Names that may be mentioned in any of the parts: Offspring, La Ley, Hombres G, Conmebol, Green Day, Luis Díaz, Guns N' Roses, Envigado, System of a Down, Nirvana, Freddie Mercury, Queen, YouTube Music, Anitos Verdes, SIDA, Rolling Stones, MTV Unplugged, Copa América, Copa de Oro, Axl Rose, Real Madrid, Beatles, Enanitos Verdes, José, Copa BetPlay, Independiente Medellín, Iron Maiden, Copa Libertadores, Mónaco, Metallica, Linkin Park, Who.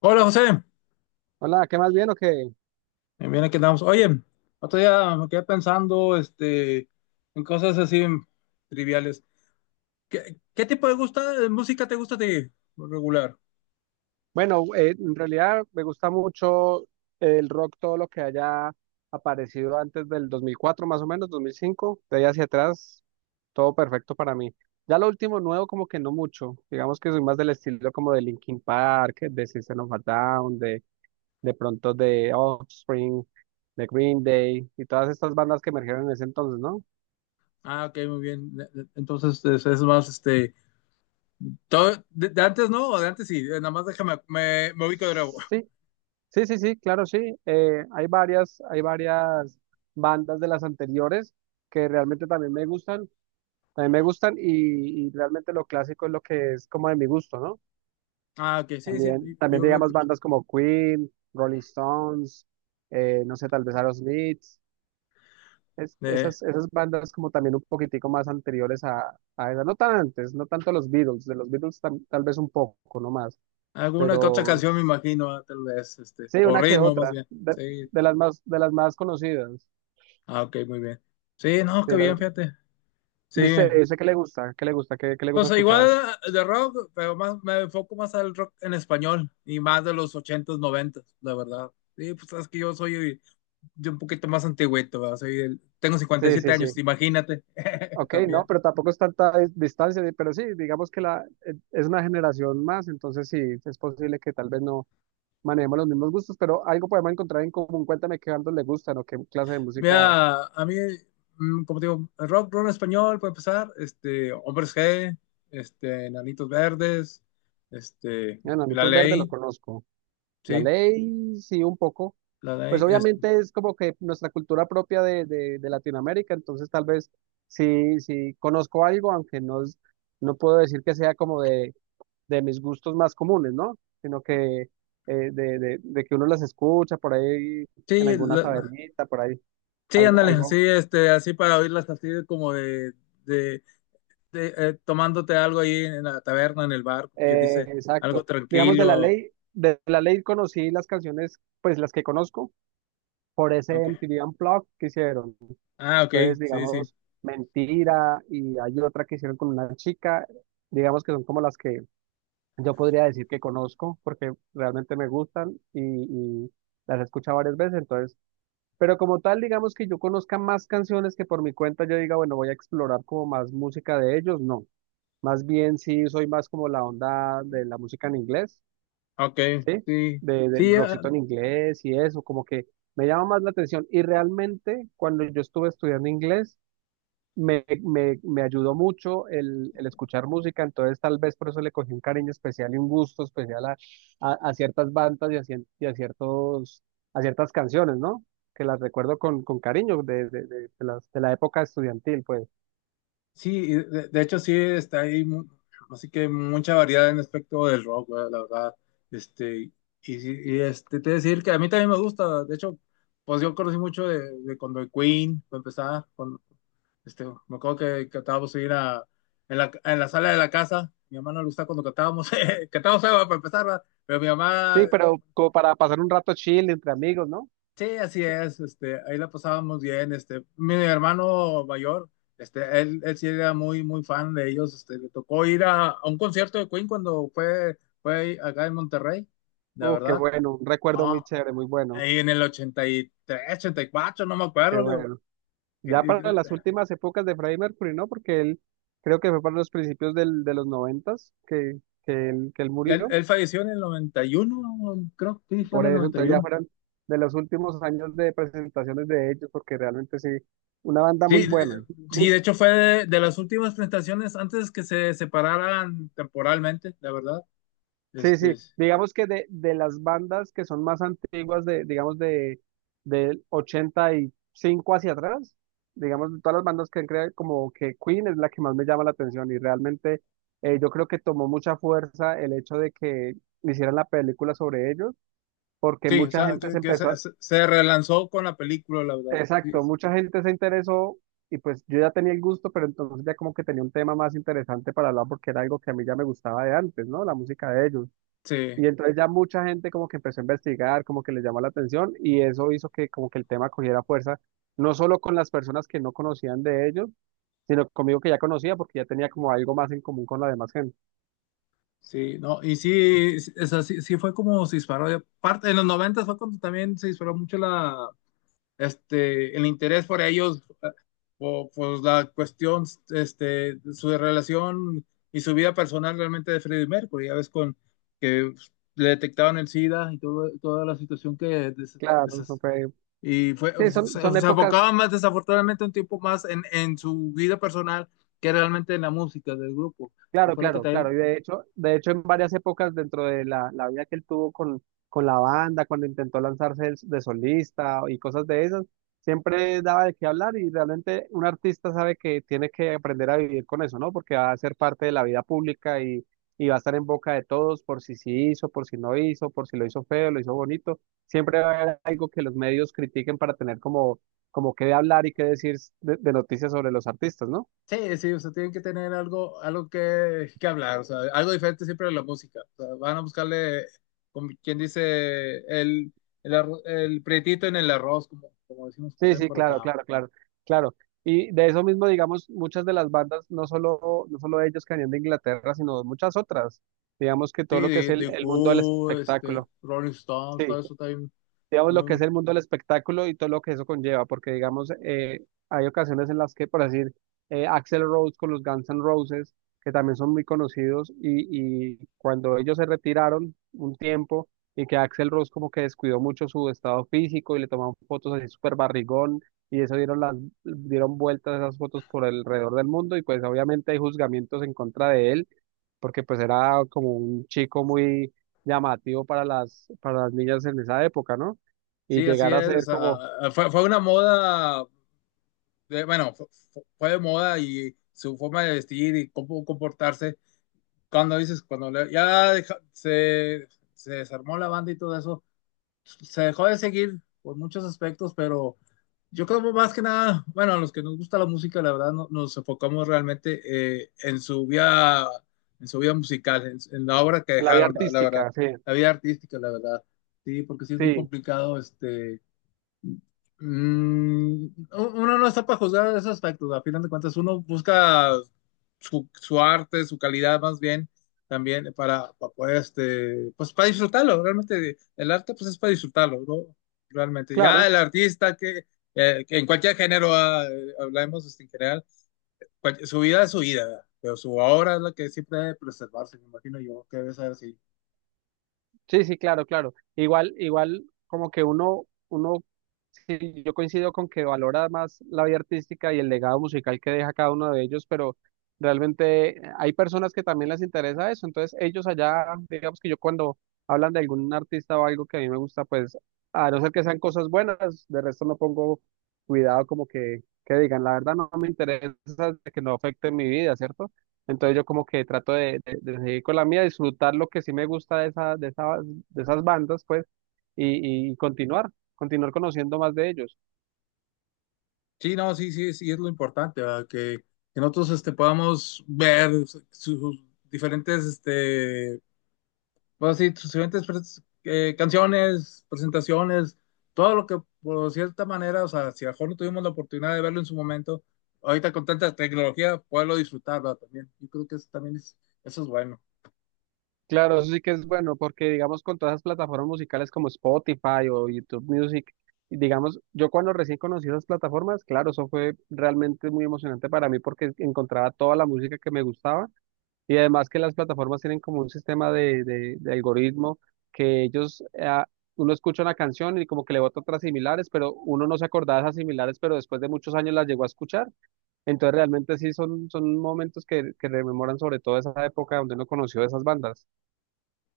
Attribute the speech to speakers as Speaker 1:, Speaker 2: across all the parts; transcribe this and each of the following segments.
Speaker 1: Hola José.
Speaker 2: Hola, ¿qué más bien o qué?
Speaker 1: Bien aquí andamos. Oye, otro día me quedé pensando en cosas así triviales. ¿Qué tipo de música te gusta a ti? Por Regular.
Speaker 2: Bueno, en realidad me gusta mucho el rock, todo lo que haya aparecido antes del 2004, más o menos, 2005, de ahí hacia atrás, todo perfecto para mí. Ya lo último nuevo como que no mucho, digamos que soy más del estilo como de Linkin Park, de System of a Down, de pronto de Offspring, de Green Day y todas estas bandas que emergieron en ese entonces, ¿no?
Speaker 1: Ah, ok, muy bien. Entonces es más, todo, de antes no, o de antes sí. Nada más déjame, me ubico de nuevo.
Speaker 2: Sí, sí, sí, sí, claro, sí. Hay varias bandas de las anteriores que realmente también me gustan, y realmente lo clásico es lo que es como de mi gusto, ¿no?
Speaker 1: Ah, ok, sí,
Speaker 2: También, también
Speaker 1: yo veo que
Speaker 2: digamos bandas como Queen, Rolling Stones, no sé, tal vez Aerosmith,
Speaker 1: eh,
Speaker 2: esas, esas bandas como también un poquitico más anteriores a esas, no tan antes, no tanto los Beatles, de los Beatles tal vez un poco, no más,
Speaker 1: alguna que otra
Speaker 2: pero
Speaker 1: canción me imagino. Ah, tal vez,
Speaker 2: sí,
Speaker 1: o
Speaker 2: una que
Speaker 1: ritmo más
Speaker 2: otra,
Speaker 1: bien. Sí,
Speaker 2: de las más conocidas.
Speaker 1: ah, ok, muy bien. Sí, no,
Speaker 2: Sí,
Speaker 1: qué
Speaker 2: la-
Speaker 1: bien, fíjate. Sí,
Speaker 2: ¿Y usted dice que le gusta? ¿Qué le gusta? ¿Qué le
Speaker 1: o
Speaker 2: gusta
Speaker 1: sea, igual
Speaker 2: escuchar?
Speaker 1: de rock, pero más, me enfoco más al rock en español y más de los 80 noventas, la verdad. Sí, pues sabes que yo soy de un poquito más antigüito, ¿verdad? Tengo cincuenta y
Speaker 2: Sí,
Speaker 1: siete
Speaker 2: sí, sí.
Speaker 1: años, imagínate,
Speaker 2: Ok,
Speaker 1: también.
Speaker 2: no, pero tampoco es tanta distancia, pero sí, digamos que la es una generación más, entonces sí, es posible que tal vez no manejemos los mismos gustos, pero algo podemos encontrar en común. Cuéntame qué bandos le gustan o qué clase de música.
Speaker 1: Mira, a mí, como te digo, rock en español, puede empezar, Hombres G, Enanitos Verdes,
Speaker 2: Bueno,
Speaker 1: La
Speaker 2: Anitos Verdes lo
Speaker 1: Ley,
Speaker 2: conozco. La
Speaker 1: sí,
Speaker 2: Ley, sí, un poco.
Speaker 1: La
Speaker 2: Pues
Speaker 1: Ley, es-
Speaker 2: obviamente es como que nuestra cultura propia de Latinoamérica, entonces tal vez sí, sí, conozco algo, aunque no, no puedo decir que sea como de mis gustos más comunes, ¿no? Sino que de que uno las escucha por ahí en
Speaker 1: sí,
Speaker 2: alguna tabernita, por ahí,
Speaker 1: sí,
Speaker 2: algo,
Speaker 1: ándale, sí,
Speaker 2: algo,
Speaker 1: así para oírlas así como de, de de- eh, tomándote algo ahí en la taberna, en el bar, que dice
Speaker 2: exacto.
Speaker 1: algo
Speaker 2: Digamos,
Speaker 1: tranquilo.
Speaker 2: de la ley conocí las canciones, pues las que conozco, por ese
Speaker 1: Ok.
Speaker 2: MTV Unplugged que hicieron.
Speaker 1: Ah, ok,
Speaker 2: Entonces,
Speaker 1: sí, sí.
Speaker 2: digamos, mentira, y hay otra que hicieron con una chica, digamos que son como las que yo podría decir que conozco, porque realmente me gustan y las he escuchado varias veces. Entonces, pero como tal, digamos que yo conozca más canciones que por mi cuenta yo diga, bueno, voy a explorar como más música de ellos, no. Más bien sí soy más como la onda de la música en inglés,
Speaker 1: Ok,
Speaker 2: ¿sí?
Speaker 1: sí.
Speaker 2: De, del
Speaker 1: Sí, eh,
Speaker 2: rockcito en inglés y eso, como que me llama más la atención. Y realmente cuando yo estuve estudiando inglés, me ayudó mucho el escuchar música, entonces tal vez por eso le cogí un cariño especial y un gusto especial a ciertas bandas y a, y a ciertos, a ciertas canciones, ¿no? Que las recuerdo con cariño de las, de la época estudiantil, pues.
Speaker 1: sí, y de hecho sí está ahí, así que mucha variedad en aspecto del rock, güey, la verdad. Este, y, sí, y, te voy a decir que a mí también me gusta. De hecho, pues yo conocí mucho de cuando el Queen, para empezar. Me acuerdo que cantábamos ir a, en la sala de la casa. Mi mamá no le gustaba cuando cantábamos, cantábamos algo para empezar, ¿verdad? Pero mi
Speaker 2: Sí,
Speaker 1: mamá,
Speaker 2: pero
Speaker 1: como,
Speaker 2: como para pasar un rato chill entre amigos, ¿no?
Speaker 1: sí, así es. Ahí la pasábamos bien. Mi hermano mayor, él sí era muy fan de ellos. Le tocó ir a un concierto de Queen cuando fue acá en Monterrey, la
Speaker 2: Uf, qué
Speaker 1: verdad.
Speaker 2: bueno, un recuerdo muy
Speaker 1: No,
Speaker 2: chévere, muy bueno,
Speaker 1: ahí en el 80, 83, 84 no me
Speaker 2: qué
Speaker 1: acuerdo, le digo.
Speaker 2: bueno.
Speaker 1: Que-
Speaker 2: Ya
Speaker 1: y-
Speaker 2: para las últimas épocas de Freddie Mercury, ¿no? Porque él creo que fue para los principios de los noventas que, que él
Speaker 1: Él,
Speaker 2: murió.
Speaker 1: él falleció en el 91, creo que sí, fue en
Speaker 2: Por
Speaker 1: el
Speaker 2: eso,
Speaker 1: noventa y
Speaker 2: entonces ya
Speaker 1: uno
Speaker 2: fueron de los últimos años de presentaciones de ellos, porque realmente sí, una banda
Speaker 1: Sí,
Speaker 2: muy
Speaker 1: eh,
Speaker 2: buena.
Speaker 1: sí,
Speaker 2: Di-
Speaker 1: de hecho fue de las últimas presentaciones antes que se separaran temporalmente, la verdad.
Speaker 2: sí, sí,
Speaker 1: Este,
Speaker 2: digamos que de las bandas que son más antiguas, digamos de, del 85 hacia atrás, digamos de todas las bandas que han creado, como que Queen es la que más me llama la atención y realmente yo creo que tomó mucha fuerza el hecho de que hicieran la película sobre ellos, porque
Speaker 1: sí, o
Speaker 2: mucha
Speaker 1: sea,
Speaker 2: gente se
Speaker 1: que, que
Speaker 2: empezó
Speaker 1: se,
Speaker 2: a...
Speaker 1: se- se relanzó con la película, la verdad. Sí,
Speaker 2: Exacto, mucha gente se interesó y pues yo ya tenía el gusto, pero entonces ya como que tenía un tema más interesante para hablar porque era algo que a mí ya me gustaba de antes, ¿no? La música de ellos.
Speaker 1: sí,
Speaker 2: Y entonces ya mucha gente como que empezó a investigar, como que les llamó la atención y eso hizo que como que el tema cogiera fuerza, no solo con las personas que no conocían de ellos, sino conmigo que ya conocía porque ya tenía como algo más en común con la demás gente.
Speaker 1: sí, no, y sí, sí, o sea, sí, sí fue como se disparó. Y aparte, en los 90 fue cuando también se disparó mucho la, el interés por ellos, o pues la cuestión, su relación y su vida personal realmente de Freddie Mercury. Ya ves con que le detectaban el SIDA y todo, toda la situación que des,
Speaker 2: Claro, eso
Speaker 1: des,
Speaker 2: fue,
Speaker 1: y fue,
Speaker 2: sí,
Speaker 1: se,
Speaker 2: son, son
Speaker 1: se,
Speaker 2: épocas.
Speaker 1: enfocaba más desafortunadamente un tiempo más en su vida personal que realmente en la música del grupo, que
Speaker 2: Claro,
Speaker 1: fue lo que
Speaker 2: claro,
Speaker 1: también.
Speaker 2: claro. Y de hecho, en varias épocas dentro de la vida que él tuvo con la banda, cuando intentó lanzarse de solista y cosas de esas, siempre daba de qué hablar y realmente un artista sabe que tiene que aprender a vivir con eso, ¿no? Porque va a ser parte de la vida pública y va a estar en boca de todos por si sí hizo, por si no hizo, por si lo hizo feo, lo hizo bonito. Siempre va a haber algo que los medios critiquen para tener como, como qué hablar y qué decir de noticias sobre los artistas, ¿no?
Speaker 1: Sí, sí, o sea, tienen que tener algo, algo que hablar, o sea, algo diferente siempre de la música. O sea, van a buscarle, como quien dice, el, el prietito en el arroz, como, como decimos
Speaker 2: Sí,
Speaker 1: también
Speaker 2: sí,
Speaker 1: por
Speaker 2: claro,
Speaker 1: acá.
Speaker 2: claro, claro, claro. Y de eso mismo, digamos, muchas de las bandas, no solo ellos que venían de Inglaterra, sino muchas otras. Digamos que
Speaker 1: Sí,
Speaker 2: todo lo que es
Speaker 1: de
Speaker 2: el mundo del
Speaker 1: Who,
Speaker 2: espectáculo.
Speaker 1: Rolling Stones, todo
Speaker 2: Sí,
Speaker 1: eso también.
Speaker 2: digamos, lo que
Speaker 1: muy-
Speaker 2: es el mundo del espectáculo y todo lo que eso conlleva, porque, digamos, hay ocasiones en las que, por decir, Axl Rose con los Guns N' Roses, que también son muy conocidos, y cuando ellos se retiraron un tiempo y que Axl Rose como que descuidó mucho su estado físico y le tomaban fotos así súper barrigón, y eso dieron, las, dieron vueltas esas fotos por alrededor del mundo, y pues obviamente hay juzgamientos en contra de él porque pues era como un chico muy llamativo para las niñas en esa época, ¿no? Y
Speaker 1: sí, así
Speaker 2: llegar a
Speaker 1: es, o
Speaker 2: ser como
Speaker 1: sea, fue una moda, de- bueno, fue, fue de moda y su forma de vestir y cómo comportarse. Cuando dices, cuando le- ya deja- se desarmó la banda y todo eso se dejó de seguir por muchos aspectos. Pero yo creo más que nada, bueno, a los que nos gusta la música, la verdad, nos enfocamos realmente, en su vida musical, en la obra que
Speaker 2: en la vida
Speaker 1: dejaron, la verdad,
Speaker 2: artística, sí,
Speaker 1: la vida artística, la verdad. Sí, porque sí es muy
Speaker 2: sí,
Speaker 1: complicado, uno no está para juzgar esos aspectos. A final de cuentas, uno busca su arte, su calidad más bien, también para poder, pues para disfrutarlo, realmente el arte pues es para disfrutarlo, ¿no? Realmente, ya
Speaker 2: claro.
Speaker 1: el artista que en cualquier género hablemos en general, su vida es su vida, pero su obra es la que siempre debe preservarse, me imagino yo que debe ser así.
Speaker 2: Sí, sí, claro, claro. Igual, igual, como que uno, uno, sí, yo coincido con que valora más la vida artística y el legado musical que deja cada uno de ellos, pero realmente hay personas que también les interesa eso. Entonces, ellos allá, digamos que yo cuando hablan de algún artista o algo que a mí me gusta, pues, a no ser que sean cosas buenas, de resto no pongo cuidado como que digan, la verdad no me interesa que no afecte mi vida, ¿cierto? Entonces yo como que trato de seguir con la mía, disfrutar lo que sí me gusta de esa, de esas bandas, pues, y continuar, continuar conociendo más de ellos.
Speaker 1: Sí, no, sí, sí, sí, es lo importante, ¿verdad? Que nosotros podamos ver sus diferentes, sí, sus diferentes canciones, presentaciones, todo lo que por cierta manera, o sea, si a lo mejor no tuvimos la oportunidad de verlo en su momento, ahorita con tanta tecnología, poderlo disfrutar, ¿verdad? También, yo creo que eso también es, eso es bueno.
Speaker 2: Claro, eso sí que es bueno, porque digamos con todas las plataformas musicales como Spotify o YouTube Music, y digamos, yo cuando recién conocí esas plataformas, claro, eso fue realmente muy emocionante para mí porque encontraba toda la música que me gustaba. Y además que las plataformas tienen como un sistema de algoritmo que ellos, uno escucha una canción y como que le bota otras similares, pero uno no se acordaba de esas similares, pero después de muchos años las llegó a escuchar. Entonces realmente sí son, son momentos que rememoran sobre todo esa época donde uno conoció esas bandas.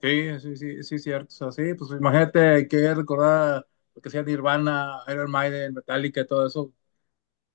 Speaker 1: Sí, sí, sí, sí, cierto, o sea, sí, pues imagínate que recordar lo que sea Nirvana, Iron Maiden, Metallica, todo eso,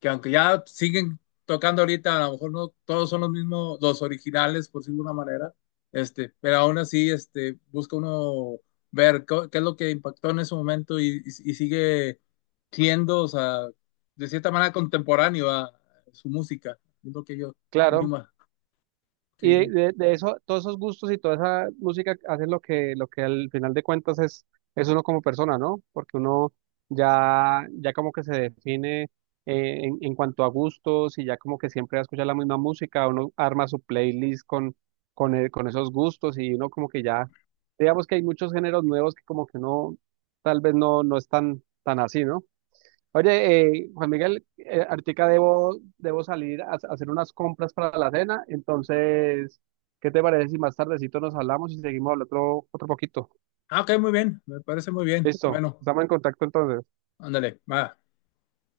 Speaker 1: que aunque ya siguen tocando ahorita, a lo mejor no todos son los mismos, los originales, por decirlo de una manera, pero aún así, busca uno ver qué es lo que impactó en ese momento y sigue siendo, o sea, de cierta manera contemporáneo a su música, es lo que yo
Speaker 2: Claro.
Speaker 1: misma,
Speaker 2: Y
Speaker 1: sí.
Speaker 2: de eso, todos esos gustos y toda esa música hacen lo que al final de cuentas es uno como persona, ¿no? Porque uno ya, ya como que se define en cuanto a gustos y ya como que siempre va a escuchar la misma música, uno arma su playlist con, con esos gustos y uno como que ya, digamos que hay muchos géneros nuevos que como que uno tal vez no, no es tan, tan así, ¿no? Oye, Juan Miguel, ahorita debo salir a hacer unas compras para la cena, entonces, ¿qué te parece si más tardecito nos hablamos y seguimos hablando otro, otro poquito?
Speaker 1: Ah, ok, muy bien, me parece muy bien.
Speaker 2: Listo,
Speaker 1: Bueno,
Speaker 2: estamos en contacto entonces.
Speaker 1: ándale, va.